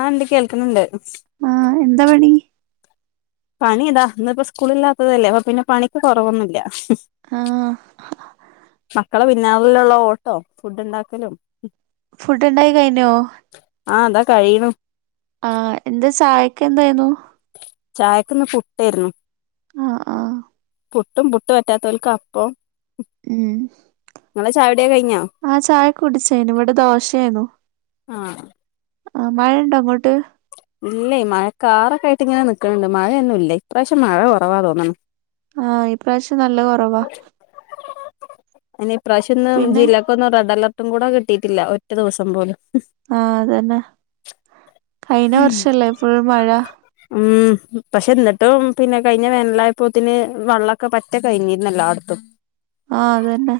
ആ ണ്ട് കേൾക്ക്‌ന്നുണ്ട്. ആ എന്താ പണി? പണി ഇതാ ഇന്നിപ്പ സ്കൂളില്ലാത്തതല്ലേ അപ്പ പിന്നെ പണിക്ക് കൊറവൊന്നുല്ല. ആ മക്കളെ പിന്നാലിലുള്ള ഓട്ടോ ഫുഡ്ണ്ടാക്കലും. ഫുഡ്ണ്ടായി കഴിനോ? ആ താ കഴിയ്ണു. ആ എന്താ ചായക്കെന്തായിനു? ചായക്കിന്ന് ഫുട്ടായിരുന്നു. ആ ആ പുട്ടും പുട്ടു പറ്റാത്തവൽക്ക് അപ്പം ങ്ങള് ചാ ആ ചായ കുടിച്ചായ്ന് ഇവിടെ ദോശാനു. ആ മഴണ്ടോ അങ്ങോട്ട്? ഇല്ലെ മഴക്കറൊക്കായിട്ടിങ്ങനെ നിക്കണണ്ട് മഴയൊന്നുല്ലെ ഇപ്രാവശ്യം മഴ കൊറവാ തോന്നണ്. ആഹ ഇപ്രാവശ്യം നല്ല കുറവാ അനിെ ഇ പ്ര്രാവശ്യം ഒന്നും ജില്ലക്ക്ൊന്നും റെഡ് അലർട്ടും കൂടെ കിട്ടിട്ടില്ല ഒറ്റ ദിവസം പോലും ആഹ അതന്നെ കഴിഞ്ഞ ഉം വർഷല്ലേ ഇപ്പോൊ മഴ ഉം പക്ഷെ എന്നിട്ടും പിന്നെ കഴിഞ്ഞ വേനലായപ്പോത്തിന് വെള്ളമൊക്കെ പറ്റ കഴിഞ്ഞിരുന്നല്ലോ അടത്തും ആഹ അതന്നെ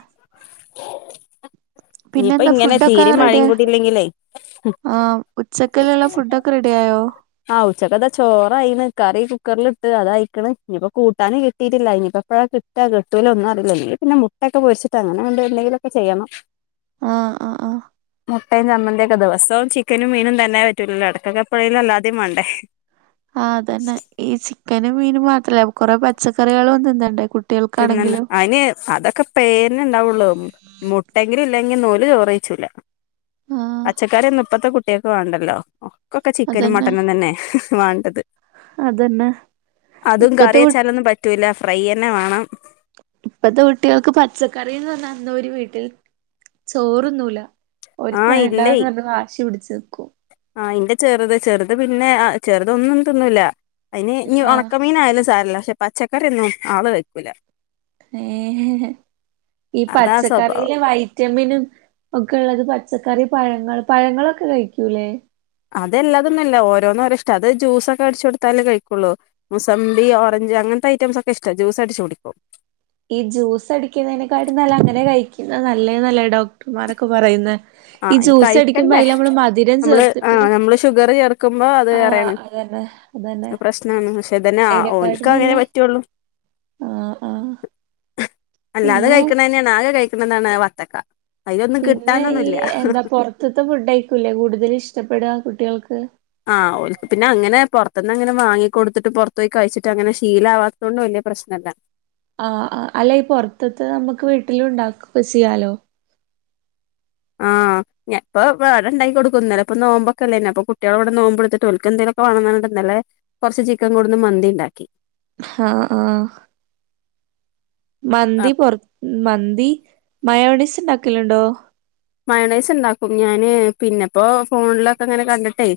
പിന്നെ ഇനിയിപ്പ എന്താ ഇങ്ങനെ ഫുഡൊക്കെ തീരെ മഴയും ആരുടെ കൂടി ഇല്ലെങ്കിലേ ആ ഉച്ചക്കിലുള്ള ഫുഡൊക്കെ ടയായോ ആഹ് ഉച്ചക്കതാ ചോറായിയിണ് കറി കുക്കറില ഇട്ട് അതായിക്കണ് ഇനിയിപ്പോ കൂട്ടാനും കിട്ടിയിട്ടില്ല ഇനിയിപ്പോപ്പോഴാ കെട്ടലന്നും അല്ലീ പിന്നെ മുട്ട ഒക്കെ പൊരിച്ചിട്ടങ്ങനെ കൊണ്ട് എന്തെങ്കിലൊക്കെ ചെയ്യണം ആഹ് ആഹ് ആഹ് മുട്ടയും ചമ്മന്തിയ ഒക്കെ ദിവസവും ചിക്കനും മീനും തന്നെ പറ്റൂലല്ലോ അട കട്ടകപ്പുഴയില അല്ലാത മാണ്ടേ ആ അതന്നെ ഈ ചിക്കനും മീനും മാത്രല്ല കൊറെ പച്ചക്കറികളും തിന്നണ്ടേ കുട്ട പിതിന്നെ അതിന് അതൊക്കെ പേരിന് ഉണ്ടാവുള്ളു ണ്ടങ്കിലും ഇല്ലെങ്കിൽ ഓല് ചോറയ്ച്ചുല ആഹ് പച്ചക്കറി ഒന്ന് ഇപ്പത്തെ കുട്ടിയൊക്കെ വേണ്ടല്ലോ ഒക്കെ ചിക്കനും അതന്നെ മട്ടനും തന്നെ വണ്ടത് അതന്നെ അതും ഇപ്പത്തെ കു കറിയച്ചാലൊന്നും പറ്റൂല്ല ഫ്രൈ ന്നെ വേണം ഇപ്പത്തെ കുട്ടികൾക്ക് പച്ചക്കറിന്ന് പറഞ്ഞ അന്നൂര് വീട്ടിൽ ചോറൊന്നൂല ആ ഇല്ലേ നിക്കും ആ ഇന്റെ ചെറുതെ ചെറുത അത് പിന്നെ ചെറുതൊന്നും തിന്നൂില്ല അതിന് ആഹ് ഉണക്കമീനായാലും സാരല്ലേ പക്ഷെ പച്ചക്കറൊന്നും ആള് വെക്കൂല ഏ ഈ അതാ സ്വഭാവം പച്ചക്കറിയിലെ വൈറ്റമിനും ഒക്കെ ഉള്ളത് പച്ചക്കറി പഴങ്ങൾ പഴങ്ങളൊക്കെ കഴിക്കൂലേ അതെല്ലാതൊന്നുല്ല ഓരോന്നോരോ ഇഷ്ട അത് ജ്യൂസൊക്കെ അടിച്ചു കൊടുത്താലേ കഴിക്കുള്ളൂ മുസമ്പി ഓറഞ്ച് അങ്ങനത്തെ ഐറ്റംസ് ഒക്കെ ഇഷ്ടമാണ് ജ്യൂസ് അടിച്ചു കൊടിക്കും ഈ ജ്യൂസ് അടിക്കുന്നതിനെക്കാട്ടും നല്ല അങ്ങനെ കഴിക്കുന്നത് നല്ല നല്ല ഡോക്ടർമാരൊക്കെ പറയുന്ന ആഹ് ഈ ഇനി ജ്യൂസ് അടിക്കുമ്പോ കഴിക്കണ്ടേ അതിൽ നമ്മള് മധുരം നമ്മള് ചേർത്തിട്ട് ആഹ് നമ്മള് ഷുഗർ ചേർക്കുമ്പോ അത് ആഹ വേറെയാണ് അതന്നെ അതന്നെ പ്രശ്നാണ് പക്ഷെ ഇതന്നെ ഓൻക്ക് അങ്ങനെ അതിനൊക്കായിട്ടന്നല്ലേ പറ്റുള്ളൂ ആ ആ അല്ല അത് കഴിക്കണ തന്നെയാണ് ആകെ കഴിക്കണതാണ് വത്തക്ക കയ്യൊന്നും പിന്നെ ഈ കിട്ടാനൊന്നുംല്ല എന്താ പുറത്തത്തെ ഫുഡ് അയിക്കൂലേ കൂടുതലും ഇഷ്ടപ്പെടുക കുട്ടികൾക്ക് പെട്ടന്ന് അങ്ങനെ വാിിക്ക കൊടുത്തിട്ട് പുറത്ത പോയി കഴിച്ചി്ങ്ങനെ ശീലാവാത്തത കൊണ്ട് വലിയ പ്രശ്നംല്ല ആഹ അല്ല പൊറത്തത്ത് നമ്മുക്ക് വീട്ടില ഉണ്ട പസിയാലോ ആഹ്ഞ ഇപ്പ വാടണ്ടായി കൊടുക്കും ഇപ്പ നോമ്പോൊക്കല്ലേന്നെപ്പൊ കുട്ടികള ഇവിടെ നോമ്പോടുത്തിട്ട്ോക്ക് എന്തലും വില്ലെ കൊറച്ച് ചിക്കൻ കൂടെന്ന് മന്തി ഉണ്ടാക്കി ആഹ ആഹ മന്തി പൊറ മന്തി മയോണിസ് ഉണ്ടാക്കലുണ്ടോ മയണൈസ് ഉണ്ടാക്കും ഞാന് പിന്നെപ്പോ ഫോണിലൊക്കെ അങ്ങനെ കണ്ടിട്ടേ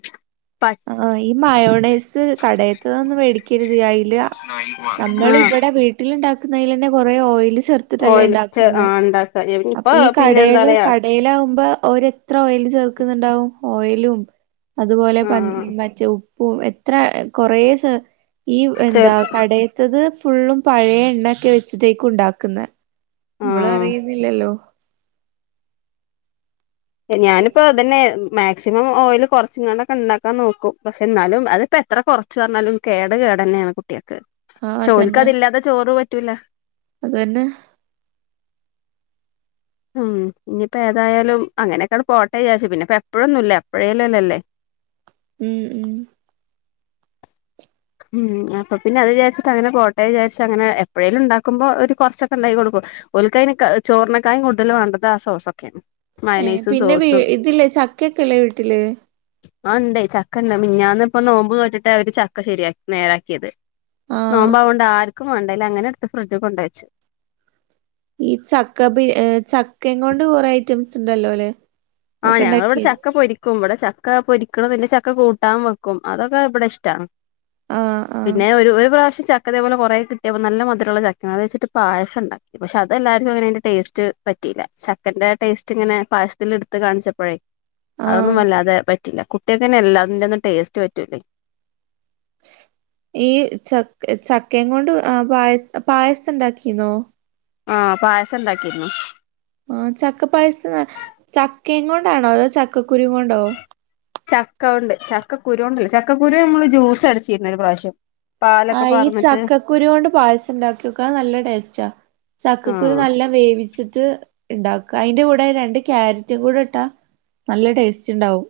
പ ആ ഈ മയോണൈസ് കടയത്ത ഒന്നും മേടിക്കരുത് അതില് ആ നമ്മൾ ഇവിടെ വീട്ടിൽ ഉണ്ടാക്കുന്നതിൽ തന്നെ കൊറെ ഓയിയില് ചേർത്തിട്ടല്ലേ ഓയിൽ ഉണ്ടാക്കുന്ന ആ ഉണ്ടാക്ക അപ്പൊ ഇപ്പൊ ഈ പിന്നെ എന്താ കടൽ പറയാ കടൽ ആാവുമ്പോ ഓര്ത്ര ഓയിയില് ചേർക്കുന്നുണ്ടാവും ഓയിലും അതുപോലെ ആ പ മറ്റേ ഉപ്പും എത്ര കൊറ ഈ ചെറു എന്താ കടയത്തത് ഫുള്ളും പഴയ എണ്ണ ഒക്കെ വെച്ചിട്ടേക്ക് ഉണ്ടാക്കുന്ന നമ്മൾ ആഹ് അറിയുന്നില്ലല്ലോ ഞാനിപ്പോതന്നെ മാക്സിമം ഓയിൽ കുറച്ച ഇങ്ങാൊക്കെ ഉണ്ടാക്കാൻ നോക്കും പക്ഷെ എന്നാലും അതിപ്പോ എത്ര കുറച്ച് പറഞ്ഞാലും കേട ക ടന്നെയാണ് കുട്ടികൾക്ക് ഷോലക്ക് അതി ഇല്ലാതെ ചോറ പറ്റൂല അത്തന്നെ ഉം ഇനിയിപ്പോ ഏതായാലും അങ്ങനെയൊക്കെയാണ് കോട്ട ചാച്ചത് പിന്നെ എപ്പോഴൊന്നുമല്ല എപ്പോഴേല്ലല്ലോ അല്ലേ ഉം ഉം ഉം അപ്പൊ പിന്നെ അ വിചാരിച്ചട്ട് അങ്ങനെ കോട്ടയ വിചരിച്ചച്ച് അങ്ങനെ എപ്പോഴേലും ഉണ്ടാക്കുമ്പോ ഒരു കുറച്ചൊക്കെ ഉണ്ടായി കൊടുക്കും ഒലകയിൻ കായന് ചോർണക്കായം കൂടുതൽ വേണ്ടത് ആ സോസ ഒക്കെയാണ് ഏ പിന്നെ ഇതില്ലേ ചക്കയൊക്കെല്ലേ വീട്ടില് ആ് ഉണ്ടായി ചക്ക ഉണ്ട മന്നന്ന ഇപ്പ നോമ്പ് കേട്ടിട്ട് അവര് ചക്ക ശരിയാി നേരാക്കിയത് ആഹ് നോമ്പ അുകൊണ്ട് ആർക്കും വേണ്ടേല അങ്ങനെ അടുത്ത് ഫ്രിഡ്ജ് കൊണ്ടുവെച്ചു ഈ ചക്ക പി ചക്കയും കൊണ്ട് കുറെ ഐറ്റംസ് ഉണ്ടല്ലോ അല്ലെ ആ ഞങ്ങളവിടെ ചക്ക പൊരിക്കും്പോടെ ച ഒക്ക പൊരിക്കണതിന്റെ ചക്ക കൂട്ടാൻ വെക്കും അതൊക്കെ ഇവിടെ ഇഷ്ടാണ് ആഹ് ആഹ് പിന്നെ ഒരു ഒരു പ്രാവശ്യം പക്ഷ ചക്കതേപലെ കുറേ കിട്ടിയപ്പോ നല്ല മധരുള്ള ചക്ക അത് വെച്ചി് പായം ഉണ്ടാക്കി പക്ഷ അ എല്ലാവർക്കും അനെൻ് ടേസ്റ്റ് പറ്റിയില്ല ചക്കന്റെ ടേസ്റ്റ് ഇങ്ങനെ പായസത്തിൽ എടുത്ത് കാണിച്ചപ്പോഴേ ആഹ് അതൊന്നുംമല്ലാതെ പില്ല കുട്ടികക്കെ എല്ലാതിറെ ഒന്നും ടേസ്റ്റ് പറ്റൂല്ലേ [unintelligible] ഈ ച ചക്കയും കൊണ്ട് ആ പായസ പായസം ഉണ്ടാക്കിന്നോ ആ പായസം ഇണ്ടാക്കിരുന്നു ആ ചക്ക പായസം ചക്കയും കൊണ്ടാണോ അതോ ച ചക്ക ഉണ്ട് ചക്ക ചക്കരുണ്ട ചക്കുരു നമ്മള് ജൂസ് അടിച്ചിരുന്ന ഒരു പ്രാവശ്യം ആ പാലൊക്കെ ഈ പാർന്നിട്ട് ചക്കക്കുരി കൊണ്ട് പായസം ഉണ്ടാക്കി വെക്കാ നല്ല ടേസ്റ്റാ ചക്കക്കുരു ആഹ് നല്ല വേവിച്ചിട്ട് ഉണ്ടാക്ക അതിന്റെ കൂടെ രണ്ട് കക്യാരറ്റും കൂടെ ഇട്ടാ നല്ല ടേസ്റ്റ് ണ്ടാവും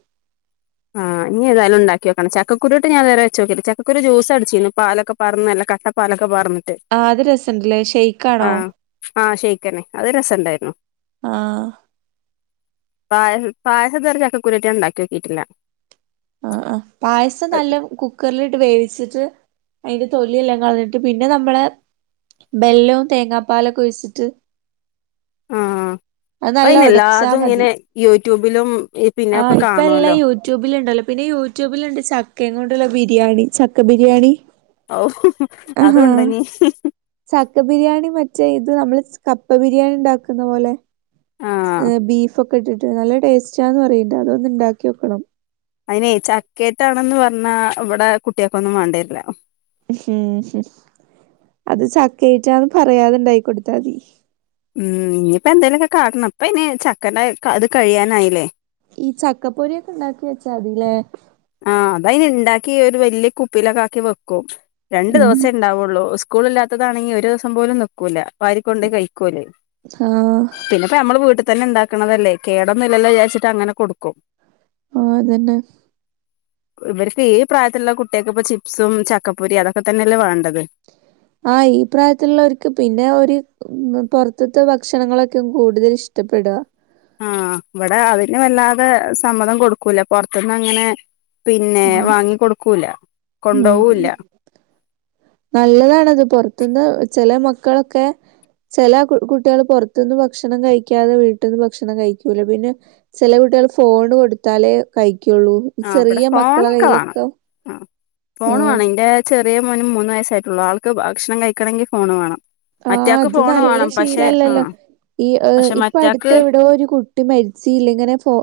ആഹ്ീ ഏതായും ഉണ്ടാക്കിോക്കണം ചക്കരു ഇട്ട ഞാൻ വച്ച നോക്കില്ല ചക്കുരു ജൂസടിച്ചിരുന്നു പാലൊക്കെ പറഞ്ഞു നല്ല കട്ടപ്പാലൊക്കെ പറാർന്നിട്ട് ആഹ് അത് രസണ്ടല്ലേ ആ ഷെയ്ക്കാണോ ആ ശരിക്കനെ അത് രസ ആ പായ പായസം റച്ചൊക്കെ കുരറ്റിയ ഉണ്ടാക്കി വെക്കിയിട്ടില്ല ആ ആ പായസം നല്ല കുക്കറിലിട്ട് വേവിച്ചിട്ട് [unintelligible] അതിന്റെ തൊല്ിയെല്ലാം കളന്നിട്ട് പിന്നെ നമ്മള ബെല്ലവും തേങ്ങാപ്പാലൊക്കെ ഒഴിച്ചിട്ട് ആആ അത് നല്ല അയിന് എല്ലാതും ഇങ്ങനെ യൂട്യൂബിലും പിന്നെ ആ ഒക്കെ ഇപ്പൊ എല്ലാം കാണുവല്ലോ യൂട്യൂബിൽ ഉണ്ടല്ലോ പിന്നെ യൂട്യൂബിലുണ്ട് ക്ക എങ്ങ കൊണ്ടുള്ള ബിരിയാണി ചക്ക ബിരിയാണി ഓ ഹ സാക്ക ബിരിയാണി മറ്റ [unintelligible] ഇത് നമ്മള് കപ്പ ബിരിയാണി ഉണ്ടാക്കുന്ന പോലെ ആഹ് ബീഫൊക്കെ ഇിട്ട് നല്ല ടേസ്റ്റാന്ന് പറയിണ്ട അതൊന്നന്ന് ണ്ടാക്കി വെക്കണം അനേ ചക്കേട്ടാണന്ന് പറഞ്ഞാ ഇവിടെ കുട്ടികക്ക ഒന്നും വേണ്ടേരില്ല [unintelligible] അത് ചക്കയിറ്റാന്ന് പറയാതണ്ടായി കൊടുത്താതി ഉം ഇനിയിപ്പ എന്തേലുമൊക്കെ കാട്ടണം അപ്പ ഇനി ചക്കന്റെ അത് കഴിയാനായില്ലേ ഈ ചക്കപ്പൊരി ഒക്കെ ണ്ടാക്കി വെച്ചാ അതിലേ ആ അത അന് ഉണ്ടാക്കി ഒരു വലിയ കുപ്പിലൊക്കെ ആക്കി വെക്കും രണ്ടു ഉം ദിവസംേ ഉണ്ടാവുള്ളൂ സ്കൂള ഇല്ലാത്തതാണെിൽ ഒരു ദിവസം പോലും നോക്കൂല്ല വാരി കൊണ്ടോയി ആഹ് [unintelligible] ന്നെപ്പ നമ്മൾ വീട്ട തന്നെ ഉണ്ടാക്കണതല്ലേ കേടന്ന ഇല്ലോ വിചാരിച്ചിട്ട് അങ്ങനെ കൊടുക്കും ആ അതന്നെ ഇവർക്ക് ഈ പ്രായത്തിലുള്ള കുട്ടികക്ക് ഇപ്പ ചിപ്സും ചക്കപ്പൊരി അതൊക്കെ തന്നെയല്ലേ വേണ്ടത് ആ ഈ പ്രായത്തിലുള്ളവർക്ക് പിന്നെ ഒരു പുൊറത്തത്തെ ഭക്ഷണങ്ങളൊക്കെ കൂടുതൽ ഇത്തപ്പെട ആ ഇവിടെ അതിന് വല്ലാതെ സമ്മതം കൊടുക്കൂല പുൊറത്തുന്ന് അങ്ങനെ പിന്നെ വാങ്ങിിക്ക കൊടുക്കൂല മ കൊണ്ടോവൂല്ല നല്ലതാണത് പുൊറത്തുനിന്ന് ചെില മ മക്കളൊക്കെ ചെല കു കുട്ടികള് പുറത്തു നിന്ന് ഭക്ഷണം കഴിക്കാതെ വീട്ടിന്ന് ഭക്ഷണം കഴിക്കൂല പിന്നെ ചെല കു കുട്ടിയേള് ഫോണ് കൊടുത്താലേ കഴിക്കുള്ളൂ ആഹ് ഇവിടെ ചെറിയ മക്കള ഫോണൊക്കെ വേണം കൈയിലൊക്കം ആഹ് ഫോണ് വേണം എന്റെ ചെറിയ മോനും മൂന്ന് വയസ്സായിട്ടുള്ളൂ ആൾക്ക് ഭക്ഷണം കഴിക്കണമെങ്കിൽ ഫോണ് വേണം ആഹ് മറ്റാക്ക് അത് ഫോണ് നല്ല വേണം ശീല പക്ഷെ ആ അല്ലല്ലാ ഈ പക്ഷെ ഇപ്പൊ അടുത്ത് മറ്റാക്ക് എവിടോരു കുട്ടി മരിച്ചീല്ലേ ഇങ്ങനെ ഫോ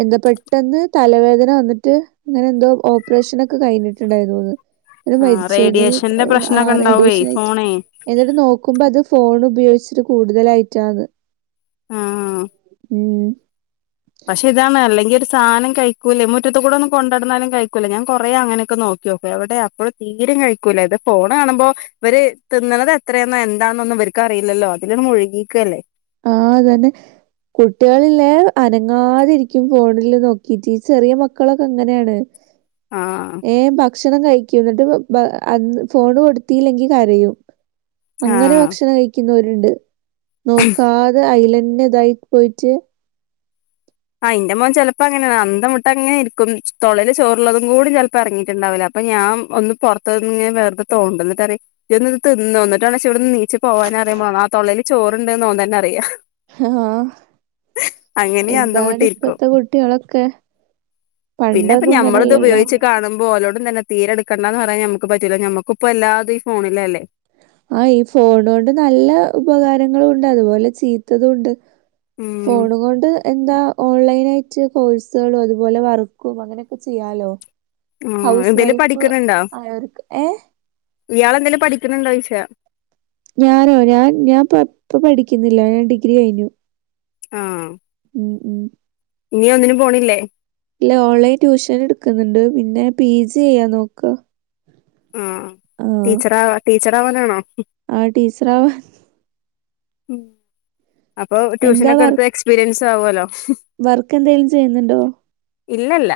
എന്താ പെട്ടെന്ന് തലവേദന വന്നിട്ട് അങ്ങനെ എന്തോ ഓപ്പറേഷനൊക്കെ കഴിഞ്ഞിട്ടുണ്ടായിന്ന് തോന്ന് എന്ന് ആ മരിച്ചു നീ റേഡിയേഷന്റെ ആ പ്രശ്നമൊക്കെ ഉണ്ടാവേ റേഡിയേഷൻ ആയിറ്റ് ഫോണേ എന്നിട്ട് നോ ക്കുമ്പം അത് ഫോൺ ഉപയോഗിച്ചിട്ട് കൂടുതലായിറ്റാന്ന് ആ ഉം പക്ഷെ ഇതാണ് അല്ലെങ്കിൽ സാധനം കഴിക്കുവല്ലേ മുറ്റത്ത് കൂടെ ഒന്നും കൊണ്ട നടന്നാലും കഴിക്കുവല്ലേ ഞാൻ കൊറെ അങ്ങനെക്കെ നോക്കിനോക്കുവേ അവിടെ അപ്പോഴ് തീരെ [unintelligible] കഴിക്കൂലോ ഇത് ഫോൺ കാണുമ്പോ ഇവര് തിന്നണത് എത്രയാന്നാ എന്താന്നൊന്നും ഇവരിക്ക് അറിയില്ലോ അതിനെന്നു നുള്ളി ഇക്കല്ലേ ആഹ് അതന്നെ കുട്ടികളല്ലേ അനങ്ങാതിരിക്കും ഫോണില് നോക്കീറ്റ് ചെറിയ മക്കളൊക്ക ഇങ്ങനെയാണ് ആ ഭക്ഷണം കഴിക്കും എന്നിട്ട് ബാ അന്ന് ഫോണു കൊടുത്തീല്ലെങ്കിൽ കരയും അങ്ങനെ ആ ഭക്ഷണം കഴിക്കുന്നവരുണ്ട് നോക്കാതെ ഐലൻ പിന്നെതായി പോയിറ്റ് ആയ്ന്റെ മോൻ ചെലപ്പോ അങ്ങനെയാണ് അന്ധം വിട്ടങ്ങനെ ഇരിക്കും തെളേല് ചോറള്ളതും കൂടി ചിലപ്പോയെറങ്ങിട്ടുണ്ടാവില്ല അപ്പൊ ഞാൻ ഒന്ന് പൊറത്തീങ്ങനെ വെറുതോണ്ടുന്നിട്ടാരേ എന്നിത് തിന്നോ എന്നിട്ടാണേ ചെവിടെന്ന് നീച്ചു പോകാനും [unintelligible] പോള ആ തൊള്ളേല് ചോറുണ്ടേന്ന് ഓൻ തന്നറിയാം ആഹ് അങ്ങനെ അന്തം എന്താണ് വിട്ടിരിക്കും ഇപ്പത്തെ കുട്ടികളൊക്കെ പിന്നെ ഇപ്പൊ പണ്ടൊന്നും ഞമ്മളിത് ഇങ്ങനല്ലല്ലോ. ഉപയോഗിച്ച് കാണുമ്പോ ഓലോടും തന്നെ തീരെ എടുക്കണ്ടന്ന് പറയാൻ ഞമ്മക്ക് പറ്റൂല്ല ഞമ്മക്കുപ്പോ എല്ലാതും ഈ ഫോണില്ലല്ലേ ആ ഈ ഫോണ്കൊണ്ട് നല്ല ഉപകാരങ്ങളും ഉണ്ട് അതുപോലെ ചീത്തതും ഉണ്ട് ഉം ഫോണ്കൊണ്ട് എന്താ ഓൺലൈനായിറ്റ് കോഴ്സുകളും അതുപോലെ വർക്കും അങ്ങനെയൊക്കെ ചെയ്യാലോ മ് ഹൗസ് എന്തേലും വൈഫ് പഠിക്കണിണ്ടാ ആയവർക്ക് ഏഹ് ഇയാള് എന്തേലും പഠിക്കണുണ്ടാച്ച് [unintelligible] ഞാനോ ഞാൻ ഞാൻ പ്പം ഇപ്പ പഠിക്കുന്നില്ല ഞാൻ ഡിഗ്രി കഴിഞ്ഞു ആഹ് ഉം ഉം ഇനി ഒന്നിനും പോണില്ലേ ഇല്ല ഓൺലൈൻ ട്യൂഷൻ എടുക്കുന്നുണ്ട് പിന്നെ പി ജി ചെയ്യാൻ നോക്കാ ആ ടീച്ചർ ആ ടീച്ചർ ആവാനാണോ ആ ടീച്ചറാവ ഉം അപ്പൊ ട്യൂഷനൊക്കെ വർ എടുത്ത് എക്സ്പീരിയൻസ് ആവോല്ലോ വർക്ക് എന്തെലും ചെയ്യുന്നുണ്ടോ ഇല്ലല്ല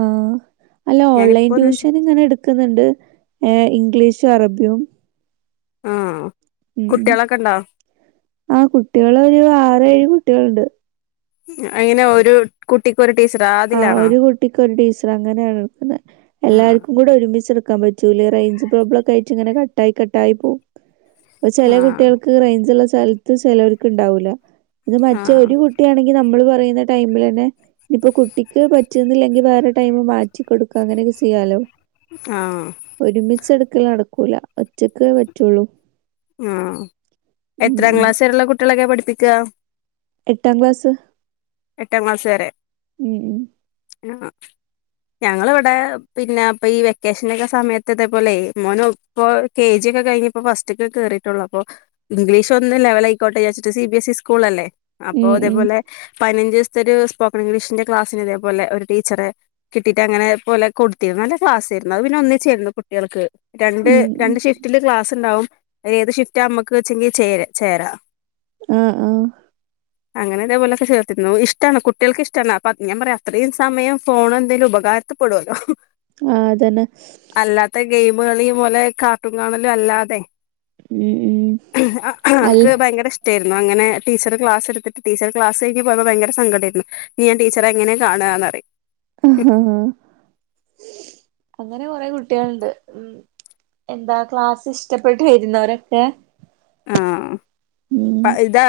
ആ അല്ല ഓൺലൈൻ ഞാനിപ്പോ ഒന്നും ചെ ട്യൂഷൻ ഇങ്ങനെ എടുക്കുന്നുണ്ട് ഏ ഇംഗ്ലീഷ് ഷും അറബിയും ആ ഉം കുട്ടികളൊക്കെ ഉണ്ടോ ആ കുട്ടികള് ഒരു ആറേഴ് കുട്ടികളുണ്ട് അങ്ങനെ ഒരു കുട്ടി ആഹ് ഒരു കുട്ടിക്ക് ഒരു ടീച്ചറ് അങ്ങനെയാണ് എടുക്കുന്നത് ആ എല്ലാർക്കും കൂടെ ഒരുമിച്ചെടുക്കാൻ പറ്റൂലേ റേയ്ഞ്ച് പ്രോബ്ലക്കായിട്ട് ഇങ്ങനെ കട്ടായി കട്ടായി പോവും ചെല ആ കുട്ടികൾക്ക് റെയ്ഞ്ചൽ സ്ഥലത്ത് ചിലർക്ക് ഉണ്ടാവൂല ഇത് ആ മറ്റേ ഒരു കുട്ടിയാണെങ്കിൽ നമ്മള് പ പറയുന്ന ടൈമില് തന്നെ നിക്കുകു ട്ടിക്ക് പറ്റുന്നില്ലെങ്കിൽ വേറെ ടൈമ് മാറ്റി കൊടുക്ക അങ്ങനെയൊക്കെ ചെയ്യാലോ ആ ആ ഒരുമിച്ച് എടുക്കല് നടക്കൂല ഒറ്റക്ക് പറ്റുള്ളൂ ആ ഉം എത്രാം ഉം. ക്ലാസ്സ് വരെയുള്ള കുട്ടികളയൊക്കെയാ പഠിപ്പിക്കുക എട്ടാം ക്ലാസ് എട്ടാം ക്ലാസ്സ് വരെ, ഉം ഉം. ആ [unintelligible] ഞങ്ങൾ ഇവിടെ പിന്നെ അപ്പൊ ഈ വെക്കേഷൻ ഒക്കെ സമയത്ത് ഇതേ പോലെ മോന് ഇപ്പൊ കെ ജി ക്കെ കഴിഞ്ഞപ്പോ, ഫസ്റ്റിലേക്ക് കേറിട്ടുളള് അപ്പോ ഇംഗ്ലീഷ് ഒന്ന് ലെവൽ ആയിക്കോട്ടെ വിചാരിച്ചിട്ട് C B S E school അല്ലേ. അപ്പൊ ഉം ഉം. അതേപോലെ പതിനഞ്ച് ദിവസത്തെ ഒരു സ്പോക്കൺ ഇംഗ്ലീഷിന്റെ ക്ലാസിിനന് ഇതേോലെ ഒരു ടീച്ചറെ കിട്ടിയിട്ട് അനെ പോലെ കൊടുത്തിരുന്നു നല്ല ക്ലാസ്സായിരുന്നു അത് പിന്നെ ഒന്നിച്ചായിരുന്നു കുട്ടികൾക്ക്. രണ്ട് ഉം ഉം. രണ്ട് ഷിഫ്റ്റില് ക്ലാസ് ഉണ്ടാവും, അതിൽ ഏത് ഷിഫ്റ്റാ നമ്മക്ക് വെച്ചെങ്കിൽ ചേരാം ആ, ആ അങ്ങനെ ഇതേപോലൊക്കെ ആയിരുന്നു, ഇഷ്ടാണ് കുട്ടികൾക്ക് ഇഷ്ടാണ്, അപ്പൊ ഞാൻ പറയാ അത്രയും സമയം ഫോൺ എന്തേലും ഉപകാരപ്പെടുവല്ലോ. ആ, അതന്നെ [unintelligible] പോലെ കാർട്ടുൺ കാണലും അല്ലാതെ ഉം ഉം. അല്ല ആൾക്ക് ഭയങ്കര ഇഷ്ടമായി അങ്ങനെ ടീച്ചർ ക്ലാസ്സ് എടുത്തിട്ട് ടീച്ചർ ക്ലാസ്സി പോയപ്പോ ഭയങ്കര സങ്കടം ആയിരുന്നു, ഇനി ആ ടീച്ചറെ എങ്ങനെ കാണാന്ന് പറയും. ആ, ആ, ആ അങ്ങനെ കൊറെ കുട്ട്യേള്ണ്ട്. എന്താ ക്ലാസ്സ് ഇഷ്ടപ്പെട്ട് വര്ന്നോ രൊക്കെ. ആ, ഇതാ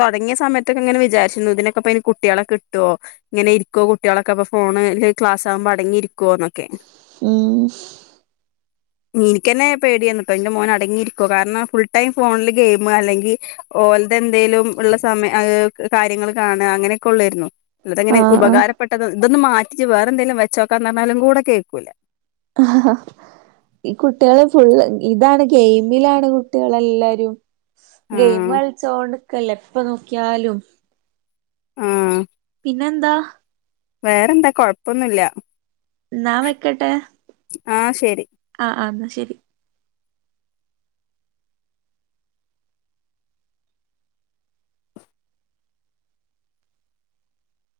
തൊടങ്ങിയ സമയത്തൊക്കെ ഇങ്ങനെ വിചാരിച്ചരുന്നു, ഇതിനൊക്കെ ഇപ്പോ കുട്ടികളെ കിട്ടോ, ഇങ്ങനെ ഇരിക്കോ കുട്ടികളൊക്കെ അപ്പൊ ഫോണ് ക്ലാസ് ആകുമ്പോ അടങ്ങിയിരിക്കുവോന്നൊക്കെ. ഉം എനിക്കന്നെ പേടിയാന്നിട്ടോ, എന്റെ മോൻ അടങ്ങിയിരിക്കുവോ കാരണം ഫുൾ ടൈം ഫോണിൽ ഗെയിം അല്ലെങ്കിൽ ഓൽത് എന്തെലും ഉള്ള സമയ കാര്യങ്ങൾ കാണ അങ്ങനെ ക്കൊള്ളാരുന്നു. അല്ലതെങ്ങനെ ആ ഉപകാരപ്പെട്ടത് ഇതൊന്ന് മാറ്റ് വേറെന്തെങ്കിലും വെച്ചോക്കാന്ന് പറഞ്ഞാലും കൂടെ കേൾക്കൂല. ആ ഈ കുട്ട്യേള് ഫുള്ള്, ഇതാണ് ഗെയിമിലാണ് കുട്ട്യേള് എല്ലാരും. ഗെയിം ആഹ് കളിച്ചോണ്ട് നിക്കല്ലേ എപ്പ നോക്കിയാലും ആ പിന്നെന്താ വേറെന്താ കൊഴപ്പൊന്നുല്ല. ന്നാ വെക്കട്ടെ, ആഹ് ശരി ആ ആ എന്നാ ശരി.